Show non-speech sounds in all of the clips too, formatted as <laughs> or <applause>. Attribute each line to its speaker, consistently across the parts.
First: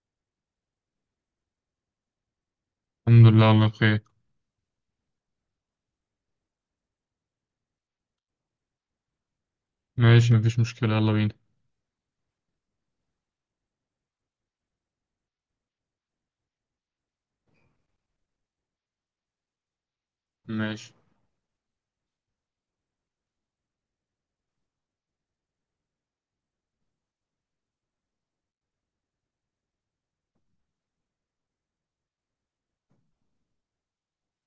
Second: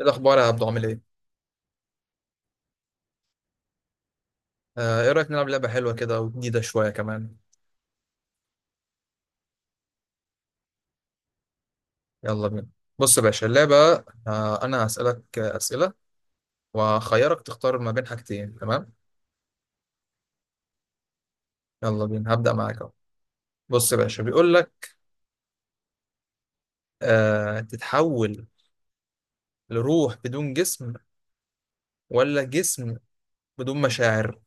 Speaker 1: ايه الاخبار يا عبدو، عامل ايه؟
Speaker 2: الحمد لله، الله بخير.
Speaker 1: ايه رايك نلعب لعبه حلوه كده وجديده شويه كمان؟
Speaker 2: ماشي، مفيش مشكلة، يلا بينا.
Speaker 1: يلا بينا. بص يا باشا اللعبه. انا هسالك، اسئله، واخيرك تختار ما بين حاجتين، تمام؟
Speaker 2: ماشي.
Speaker 1: يلا بينا، هبدا معاك اهو. بص يا باشا بيقول لك، تتحول لروح بدون جسم ولا جسم بدون مشاعر؟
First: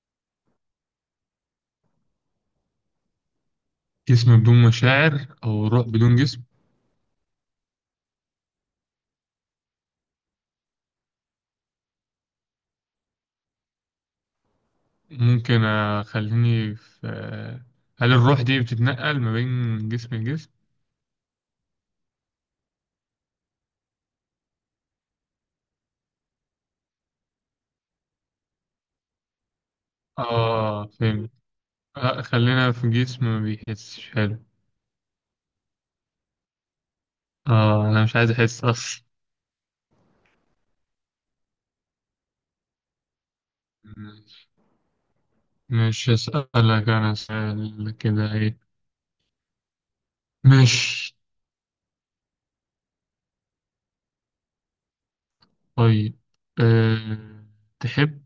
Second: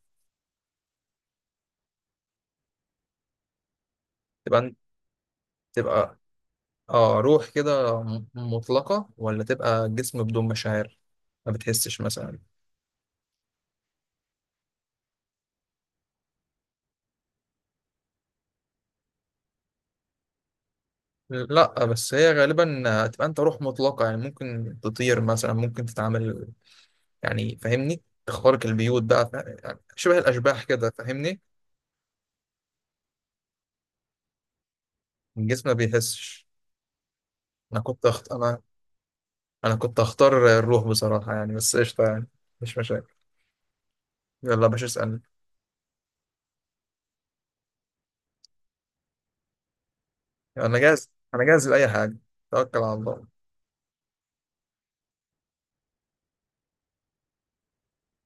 Speaker 2: جسم بدون
Speaker 1: تبقى
Speaker 2: مشاعر أو روح
Speaker 1: تبقى
Speaker 2: بدون جسم؟
Speaker 1: اه روح كده مطلقه، ولا تبقى جسم بدون مشاعر ما بتحسش مثلا؟
Speaker 2: ممكن. أخليني في، هل الروح دي بتتنقل ما بين جسم لجسم؟
Speaker 1: لا، بس هي غالبا هتبقى انت روح مطلقة، يعني ممكن تطير مثلا، ممكن تتعامل، يعني فاهمني، تخترق البيوت بقى يعني شبه الأشباح
Speaker 2: آه،
Speaker 1: كده،
Speaker 2: فهمت.
Speaker 1: فاهمني؟
Speaker 2: آه، خلينا في جسم ما بيحسش، حلو.
Speaker 1: الجسم ما بيحسش.
Speaker 2: آه، أنا مش عايز
Speaker 1: أنا،
Speaker 2: أحس أصلا.
Speaker 1: أنا كنت أختار الروح بصراحة يعني، بس قشطة يعني، مش مشاكل.
Speaker 2: ماشي.
Speaker 1: يلا يا باشا، اسألني.
Speaker 2: مش أسألك أنا سؤال كده، إيه؟
Speaker 1: أنا جاهز،
Speaker 2: ماشي.
Speaker 1: أنا جاهز لأي حاجة، توكل على الله.
Speaker 2: طيب. أه... تحب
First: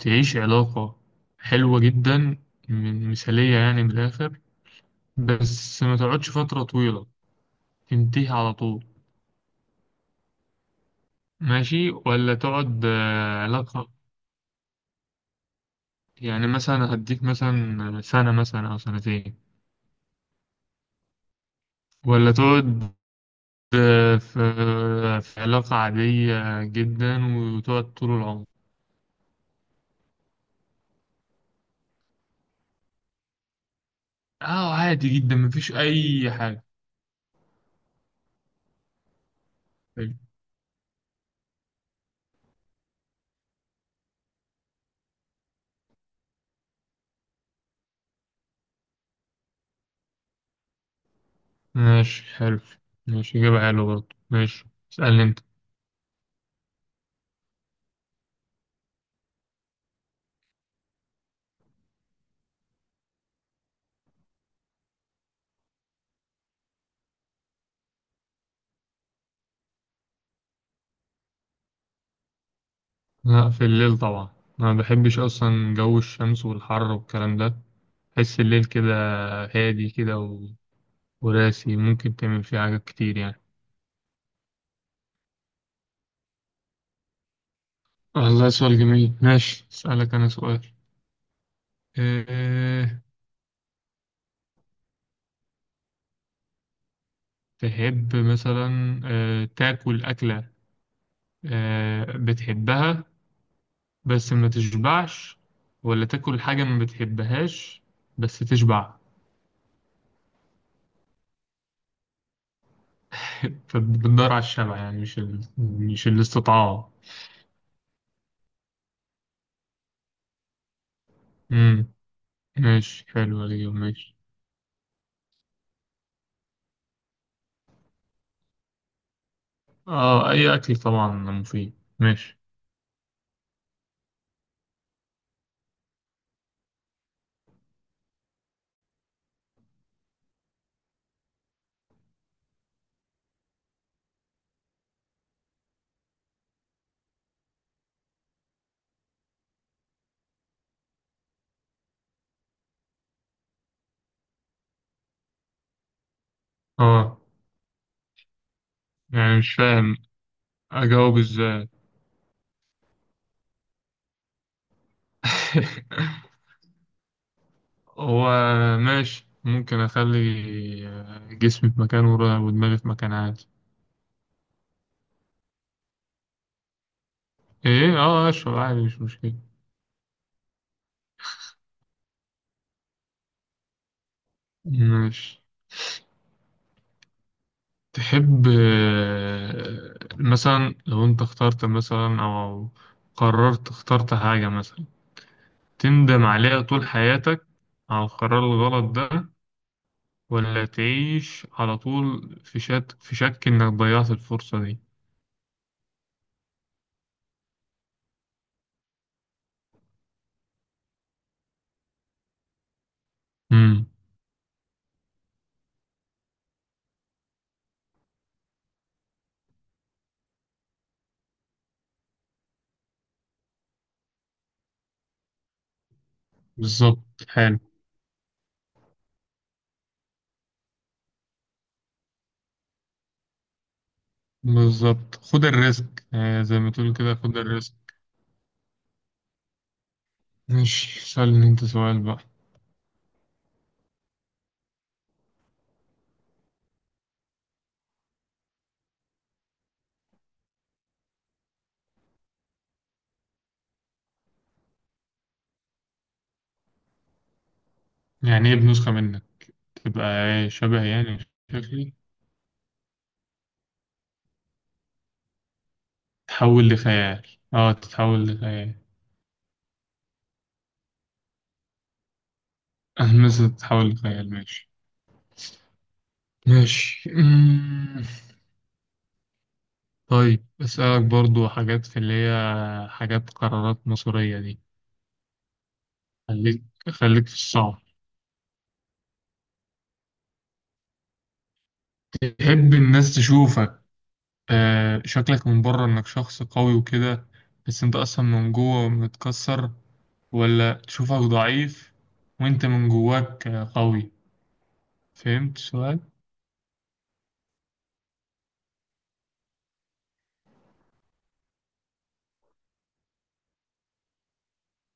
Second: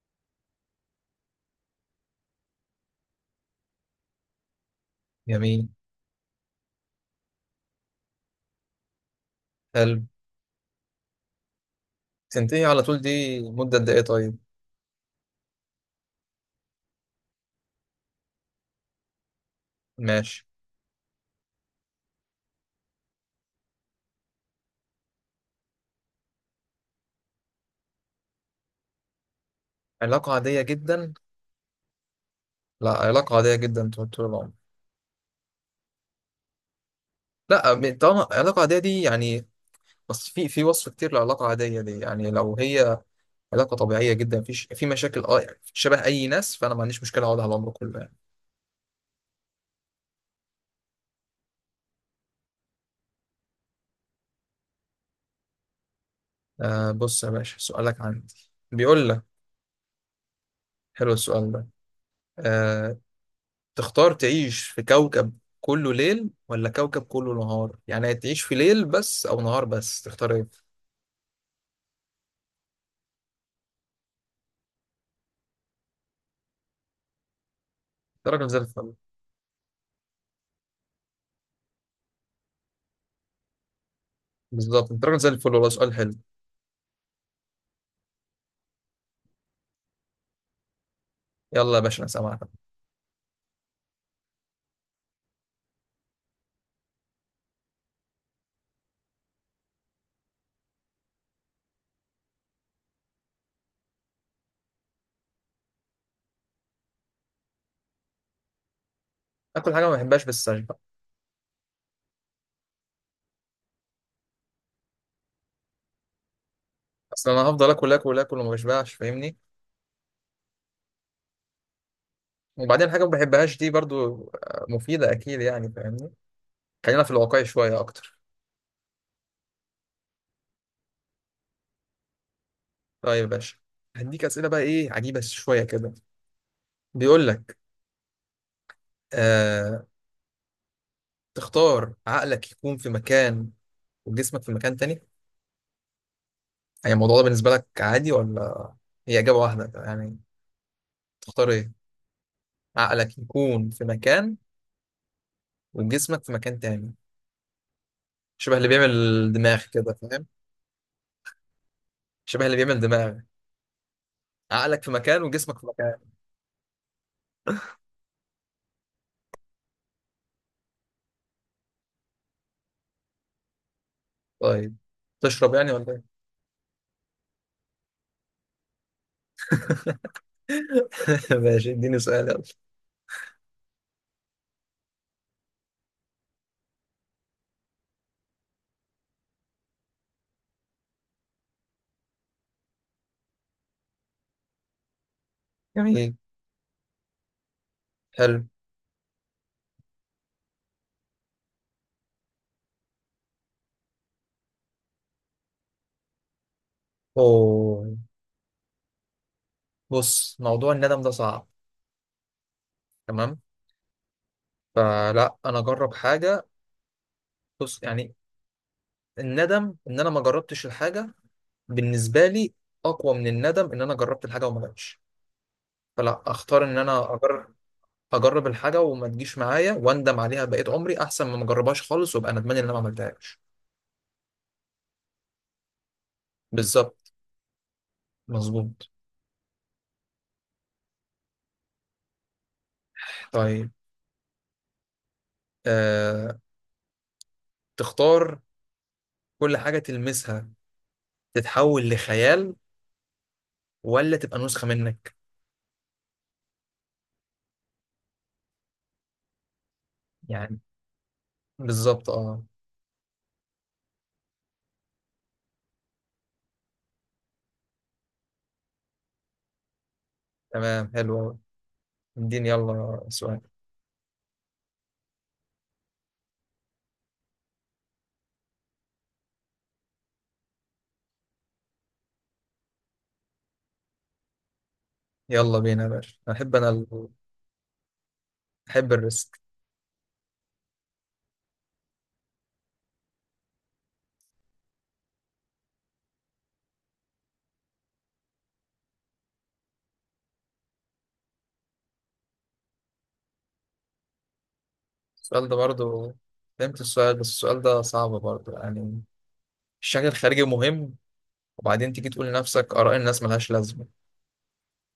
Speaker 2: تعيش علاقة حلوة جدا، من مثالية يعني، بالآخر
Speaker 1: جميل.
Speaker 2: بس ما تقعدش فترة طويلة، تنتهي على طول؟
Speaker 1: حلو.
Speaker 2: ماشي. ولا
Speaker 1: تنتهي على
Speaker 2: تقعد
Speaker 1: طول؟ دي مدة قد
Speaker 2: علاقة،
Speaker 1: إيه طيب؟
Speaker 2: يعني مثلا هديك مثلا سنة مثلا أو سنتين،
Speaker 1: ماشي.
Speaker 2: ولا تقعد آه، في في علاقة عادية جدا وتقعد طول العمر؟
Speaker 1: علاقة عادية جدا؟ لا، علاقة عادية جدا طول طول العمر.
Speaker 2: اه، عادي جدا، مفيش أي حاجة.
Speaker 1: لا، طالما علاقة عادية دي يعني.
Speaker 2: حلو.
Speaker 1: بس في وصف كتير لعلاقة عادية دي، يعني لو هي علاقة طبيعية جدا، في مشاكل، اه يعني شبه أي ناس، فأنا ما عنديش مشكلة أقعد على العمر كله يعني.
Speaker 2: ماشي، حلو. ماشي، إجابة حلوة برضه، ماشي. اسألني أنت.
Speaker 1: بص يا باشا، سؤالك عندي. بيقول لك، حلو السؤال ده. آه تختار تعيش في كوكب كله ليل ولا كوكب كله نهار؟ يعني تعيش في ليل بس أو نهار بس، تختار إيه؟
Speaker 2: لا، في الليل طبعا. أنا ما بحبش أصلا جو الشمس والحر والكلام ده.
Speaker 1: أنت
Speaker 2: بحس
Speaker 1: راجل زي
Speaker 2: الليل
Speaker 1: الفل.
Speaker 2: كده هادي كده، وراسي ممكن تعمل فيه حاجات كتير يعني.
Speaker 1: بالظبط، أنت راجل زي الفل، والله سؤال حلو.
Speaker 2: والله سؤال جميل. ماشي، أسألك أنا سؤال.
Speaker 1: يلا يا باشا، أنا سامعك.
Speaker 2: أه، تحب مثلا أه تاكل أكلة أه بتحبها بس ما تشبعش، ولا تاكل حاجة ما بتحبهاش بس تشبع؟
Speaker 1: آكل حاجة ما بحبهاش بس أشبع.
Speaker 2: <laughs> فبتدور على الشبع يعني، مش الاستطاعة.
Speaker 1: أصل أنا هفضل آكل آكل آكل وما بشبعش فاهمني.
Speaker 2: امم
Speaker 1: وبعدين حاجة
Speaker 2: ماشي،
Speaker 1: ما
Speaker 2: حلو
Speaker 1: بحبهاش دي
Speaker 2: الإجابة، ماشي.
Speaker 1: برضو، مفيدة أكيد يعني فاهمني. خلينا في الواقع شوية أكتر.
Speaker 2: اه، أي أكل طبعا مفيد، ماشي.
Speaker 1: طيب يا باشا، هديك أسئلة بقى إيه عجيبة شوية كده. بيقول لك، آه تختار عقلك يكون في مكان وجسمك في مكان تاني؟ يعني الموضوع ده بالنسبة لك عادي ولا؟ هي إجابة واحدة يعني، تختار إيه؟ عقلك يكون في مكان وجسمك في مكان تاني،
Speaker 2: اه،
Speaker 1: شبه اللي بيعمل
Speaker 2: يعني مش
Speaker 1: دماغ
Speaker 2: فاهم
Speaker 1: كده، فاهم؟
Speaker 2: أجاوب إزاي.
Speaker 1: شبه اللي بيعمل دماغ، عقلك في مكان وجسمك في مكان.
Speaker 2: <laughs> هو، ماشي، ممكن اخلي جسمي في مكان ودماغي في مكان، عادي.
Speaker 1: طيب، تشرب يعني ولا إيه؟
Speaker 2: ايه، اه، اشرب عادي، مش مشكلة.
Speaker 1: <laughs> ماشي، اديني سؤال يلا.
Speaker 2: ماشي. تحب مثلا لو انت اخترت مثلا او قررت اخترت حاجة مثلا،
Speaker 1: جميل.
Speaker 2: تندم عليها طول حياتك على
Speaker 1: حلو.
Speaker 2: القرار الغلط ده، ولا تعيش على طول في شك، انك ضيعت الفرصة دي؟
Speaker 1: أوه. بص، موضوع الندم ده صعب، تمام؟
Speaker 2: امم
Speaker 1: فلا، انا اجرب حاجه. بص يعني، الندم ان انا ما جربتش الحاجه بالنسبه لي اقوى من الندم ان انا جربت الحاجه وما جاتش. فلا اختار ان
Speaker 2: بالظبط،
Speaker 1: انا اجرب.
Speaker 2: حلو.
Speaker 1: اجرب الحاجه وما تجيش معايا واندم عليها بقيت عمري، احسن ما اجربهاش خالص وابقى ندمان ان انا ما عملتهاش.
Speaker 2: بالظبط، خد الريسك زي ما تقول
Speaker 1: بالظبط.
Speaker 2: كده، خد الريسك.
Speaker 1: مظبوط.
Speaker 2: ماشي، سألني انت سؤال بقى.
Speaker 1: طيب. أه... تختار كل حاجه تلمسها تتحول لخيال، ولا تبقى نسخة منك؟
Speaker 2: يعني ايه بنسخة منك؟ تبقى ايه،
Speaker 1: يعني
Speaker 2: شبه يعني شكلي؟
Speaker 1: بالظبط، اه.
Speaker 2: تتحول لخيال؟ اه، تتحول لخيال. <laughs>
Speaker 1: تمام، حلو أوي. اديني يلا
Speaker 2: اه،
Speaker 1: سؤال.
Speaker 2: مثلا تتحول لخيال، ماشي. ماشي. طيب أسألك برضو حاجات في اللي هي حاجات قرارات مصيرية دي.
Speaker 1: يلا بينا يا باشا، أنا أحب
Speaker 2: خليك،
Speaker 1: أنا ال...
Speaker 2: خليك في الصعب.
Speaker 1: أحب الريسك.
Speaker 2: تحب الناس تشوفك شكلك من بره انك شخص قوي وكده بس انت اصلا من جوه متكسر، ولا تشوفك ضعيف وانت من جواك قوي؟
Speaker 1: السؤال ده
Speaker 2: فهمت السؤال؟
Speaker 1: برضو، فهمت السؤال بس السؤال ده صعب برضو يعني. الشكل الخارجي مهم، وبعدين تيجي تقول لنفسك آراء الناس ملهاش لازمة،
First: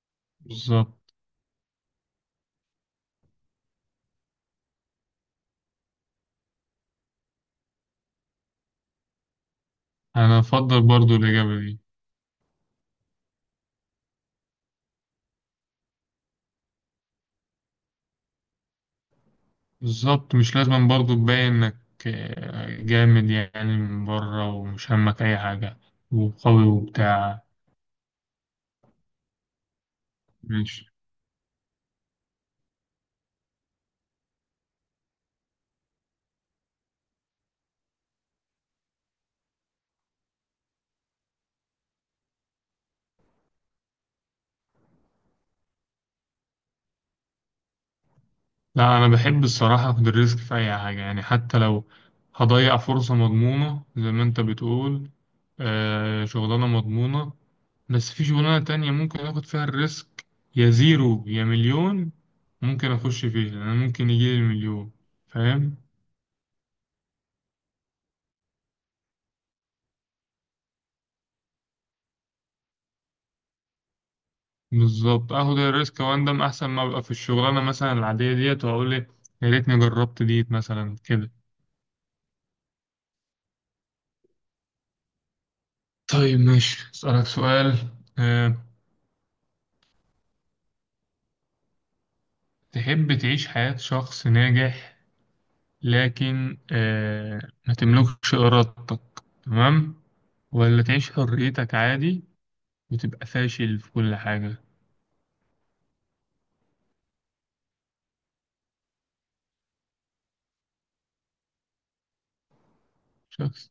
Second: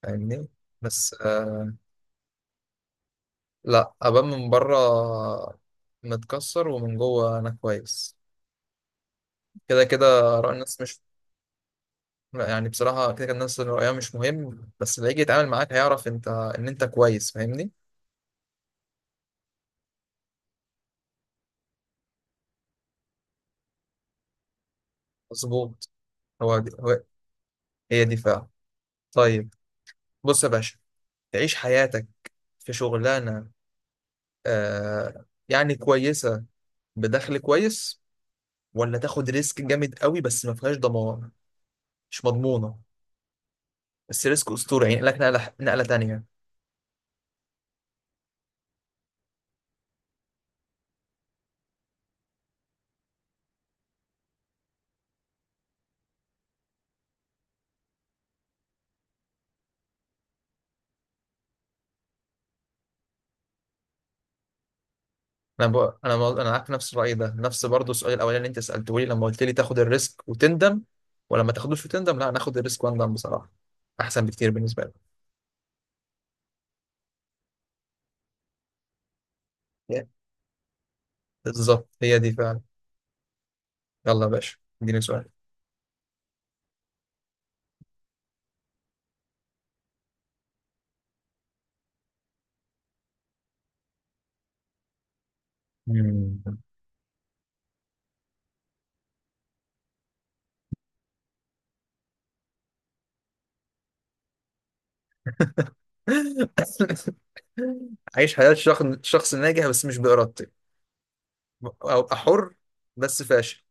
Speaker 1: فاهمني.
Speaker 2: بالظبط.
Speaker 1: بس لا، أبان من بره متكسر ومن جوه أنا كويس، كده كده.
Speaker 2: انا
Speaker 1: آراء الناس
Speaker 2: افضل
Speaker 1: مش
Speaker 2: برضو الاجابه دي.
Speaker 1: لا يعني، بصراحة كده، كان الناس اللي رأيها مش مهم، بس اللي يجي يتعامل معاك هيعرف انت ان انت كويس، فاهمني.
Speaker 2: بالظبط، مش لازم برضو تبين انك جامد يعني من بره، ومش همك اي حاجه
Speaker 1: مظبوط. هو,
Speaker 2: وقوي
Speaker 1: دي هو
Speaker 2: وبتاع.
Speaker 1: هي دي فعلا. طيب، بص يا باشا،
Speaker 2: ماشي.
Speaker 1: تعيش حياتك في شغلانة يعني كويسة، بدخل كويس، ولا تاخد ريسك جامد قوي بس ما فيهاش ضمان، مش مضمونة، بس ريسك أسطوري يعني لك نقلة نقلة تانية؟
Speaker 2: لا، أنا بحب الصراحة أخد الريسك في أي حاجة يعني، حتى لو هضيع فرصة مضمونة زي ما أنت بتقول. آه، شغلانة مضمونة بس في شغلانة تانية ممكن آخد فيها الريسك، يا زيرو يا مليون. ممكن أخش فيها أنا، ممكن يجيلي المليون،
Speaker 1: انا
Speaker 2: فاهم.
Speaker 1: بقى، انا معاك في نفس الراي ده. نفس برضه السؤال الاولاني اللي انت سالته لي لما قلت لي تاخد الريسك وتندم، ولا ما تاخدوش وتندم. لا، ناخد الريسك واندم بصراحه، احسن بكتير بالنسبه لي.
Speaker 2: بالظبط، آخد الريسك وأندم أحسن ما أبقى في الشغلانة مثلا العادية ديت وأقول لي يا ريتني
Speaker 1: Yeah.
Speaker 2: جربت ديت مثلا كده.
Speaker 1: بالظبط، هي دي فعلا. يلا يا باشا، اديني سؤال.
Speaker 2: طيب، ماشي، أسألك سؤال. أه، تحب تعيش حياة شخص ناجح
Speaker 1: مم.
Speaker 2: لكن ما تملكش إرادتك، تمام، ولا تعيش حريتك عادي وتبقى فاشل في كل حاجة؟
Speaker 1: <laughs> عايش حياه شخص ناجح بس مش بارادتي، او ابقى حر بس فاشل،
Speaker 2: شخص،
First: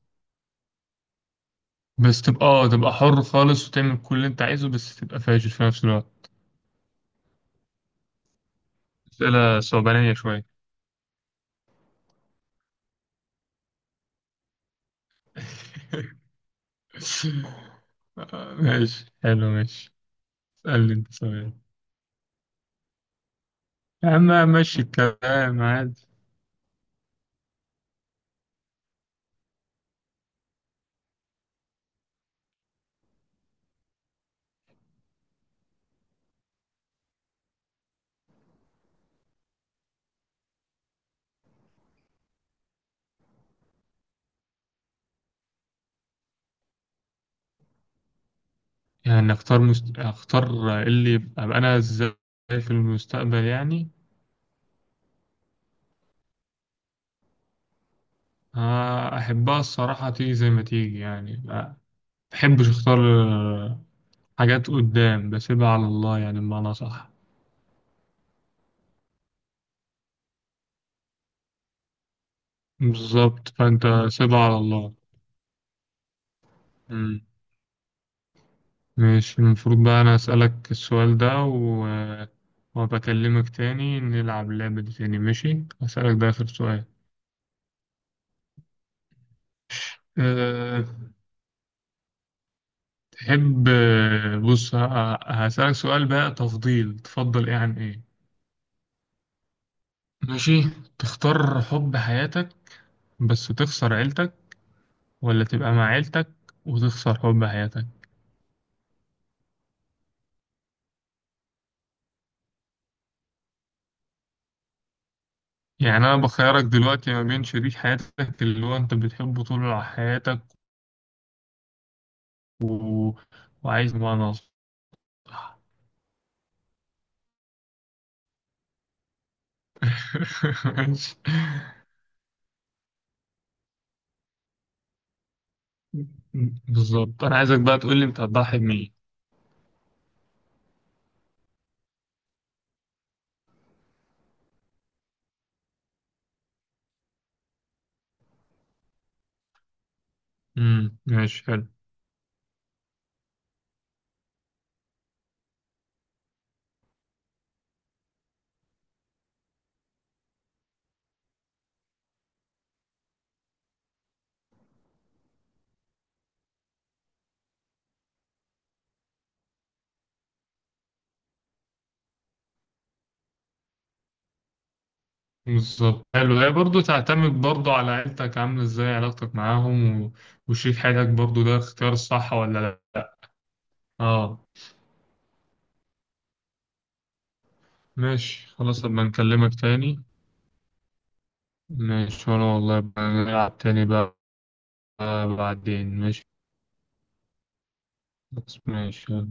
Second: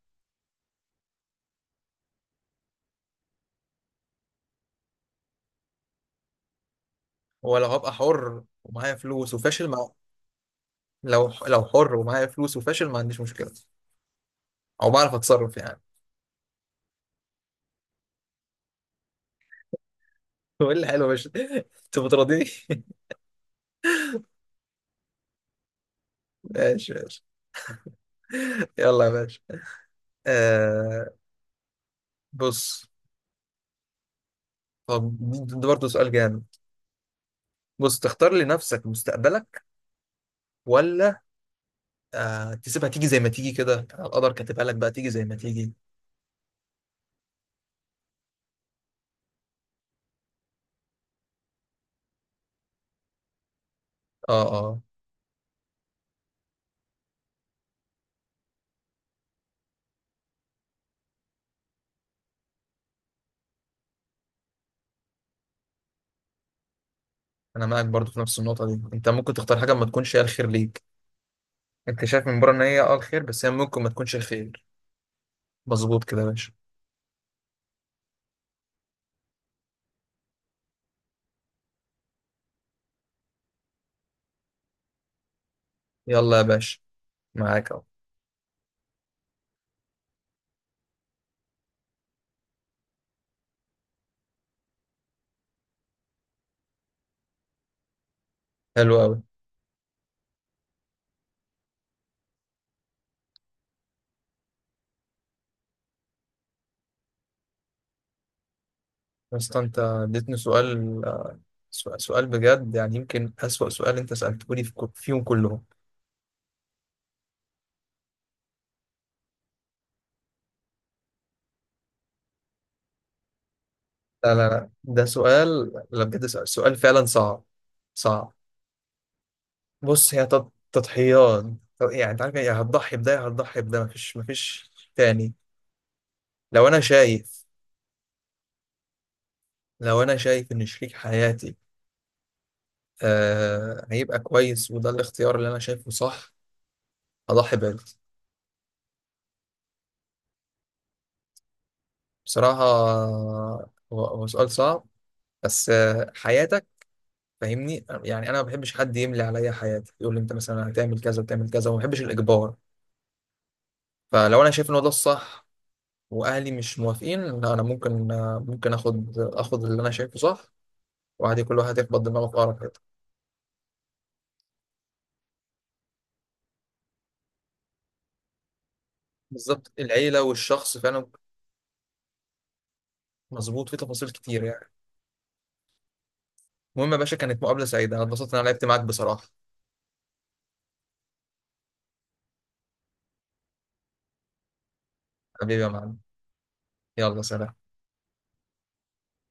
Speaker 2: بس تبقى اه تبقى حر خالص وتعمل كل اللي انت عايزه بس تبقى فاشل في نفس الوقت.
Speaker 1: ولا هبقى حر ومعايا فلوس
Speaker 2: أسئلة
Speaker 1: وفاشل؟ مع
Speaker 2: صعبانية شوية.
Speaker 1: لو حر ومعايا فلوس وفاشل، ما عنديش مشكله، او بعرف اتصرف يعني.
Speaker 2: <laughs> ماشي، حلو، ماشي.
Speaker 1: <laughs> هو ايه
Speaker 2: اسألني
Speaker 1: الحلو يا
Speaker 2: انت
Speaker 1: باشا؟
Speaker 2: سؤال
Speaker 1: <laughs> انت بتراضيني.
Speaker 2: يا عم، ماشي الكلام عادي.
Speaker 1: ماشي، ماشي. يلا يا باشا، آه بص، طب ده برضه سؤال جامد. بص، تختار لنفسك مستقبلك، ولا تسيبها تيجي زي ما تيجي كده، القدر كاتبها لك بقى تيجي زي ما تيجي؟
Speaker 2: اختار اللي يبقى أبقى انا ازاي في المستقبل يعني؟
Speaker 1: اه، اه،
Speaker 2: أحبها الصراحة تيجي زي ما تيجي، يعني ما بحبش أختار. آه، حاجات قدام بسيبها على الله، يعني بمعنى صح.
Speaker 1: انا معاك برضه في نفس النقطة دي. انت ممكن تختار حاجة ما تكونش هي الخير ليك، انت شايف من بره ان هي اه الخير، بس
Speaker 2: بالظبط،
Speaker 1: هي ممكن
Speaker 2: فأنت
Speaker 1: ما تكونش
Speaker 2: سيبها على
Speaker 1: الخير.
Speaker 2: الله.
Speaker 1: مظبوط كده يا باشا.
Speaker 2: مم. ماشي، المفروض بقى أنا أسألك السؤال ده، وبكلمك تاني نلعب اللعبة دي تاني، ماشي؟ هسألك ده
Speaker 1: يلا يا
Speaker 2: آخر
Speaker 1: باشا،
Speaker 2: سؤال.
Speaker 1: معاك اهو.
Speaker 2: أه... تحب هسألك سؤال بقى، تفضيل تفضل إيه عن إيه؟
Speaker 1: حلو قوي.
Speaker 2: ماشي. تختار حب حياتك بس تخسر عيلتك، ولا تبقى مع عيلتك وتخسر حب حياتك؟
Speaker 1: بس انت اديتني سؤال، سؤال بجد يعني، يمكن أسوأ سؤال انت سألته لي فيهم كلهم.
Speaker 2: يعني أنا بخيرك دلوقتي ما بين شريك حياتك اللي هو أنت بتحبه طول حياتك، و... وعايز بمعنى
Speaker 1: لا،
Speaker 2: أصح.
Speaker 1: لا، لا، ده سؤال، لا بجد سؤال فعلا صعب، صعب. بص، هي
Speaker 2: <laughs> ماشي.
Speaker 1: تضحيات. طب يعني انت عارف يعني هتضحي بده يا هتضحي بده، مفيش تاني. لو انا
Speaker 2: بالظبط، أنا
Speaker 1: شايف
Speaker 2: عايزك بقى تقول لي أنت هتضحي بمين.
Speaker 1: لو انا شايف ان شريك حياتي هيبقى كويس، وده الاختيار اللي انا شايفه صح، هضحي بده.
Speaker 2: ماشي، حلو.
Speaker 1: بصراحة، هو سؤال صعب، بس حياتك، فاهمني يعني، انا ما بحبش حد يملي عليا حياتي، يقول لي انت مثلا هتعمل كذا وتعمل كذا، وما بحبش الاجبار. فلو انا شايف ان هو ده الصح واهلي مش موافقين، لا، انا ممكن، ممكن اخد اللي انا شايفه صح، وعادي كل واحد يخبط دماغه في اقرب حته.
Speaker 2: بالظبط، حلو. هي برضه تعتمد برضه على عيلتك عاملة إزاي علاقتك
Speaker 1: بالظبط،
Speaker 2: معاهم،
Speaker 1: العيله والشخص
Speaker 2: وشريك
Speaker 1: فعلا.
Speaker 2: حياتك برضه ده اختيار الصح ولا لأ.
Speaker 1: مظبوط، في تفاصيل
Speaker 2: اه.
Speaker 1: كتير يعني. المهم يا باشا، كانت مقابله سعيده، انا اتبسطت ان انا
Speaker 2: ماشي،
Speaker 1: لعبت معاك
Speaker 2: خلاص، أبقى
Speaker 1: بصراحه.
Speaker 2: نكلمك تاني. ماشي، وأنا والله بقى نلعب تاني بقى
Speaker 1: حبيبي يا
Speaker 2: بعدين،
Speaker 1: معلم،
Speaker 2: ماشي.
Speaker 1: يلا سلام.
Speaker 2: بس ماشي، يلا.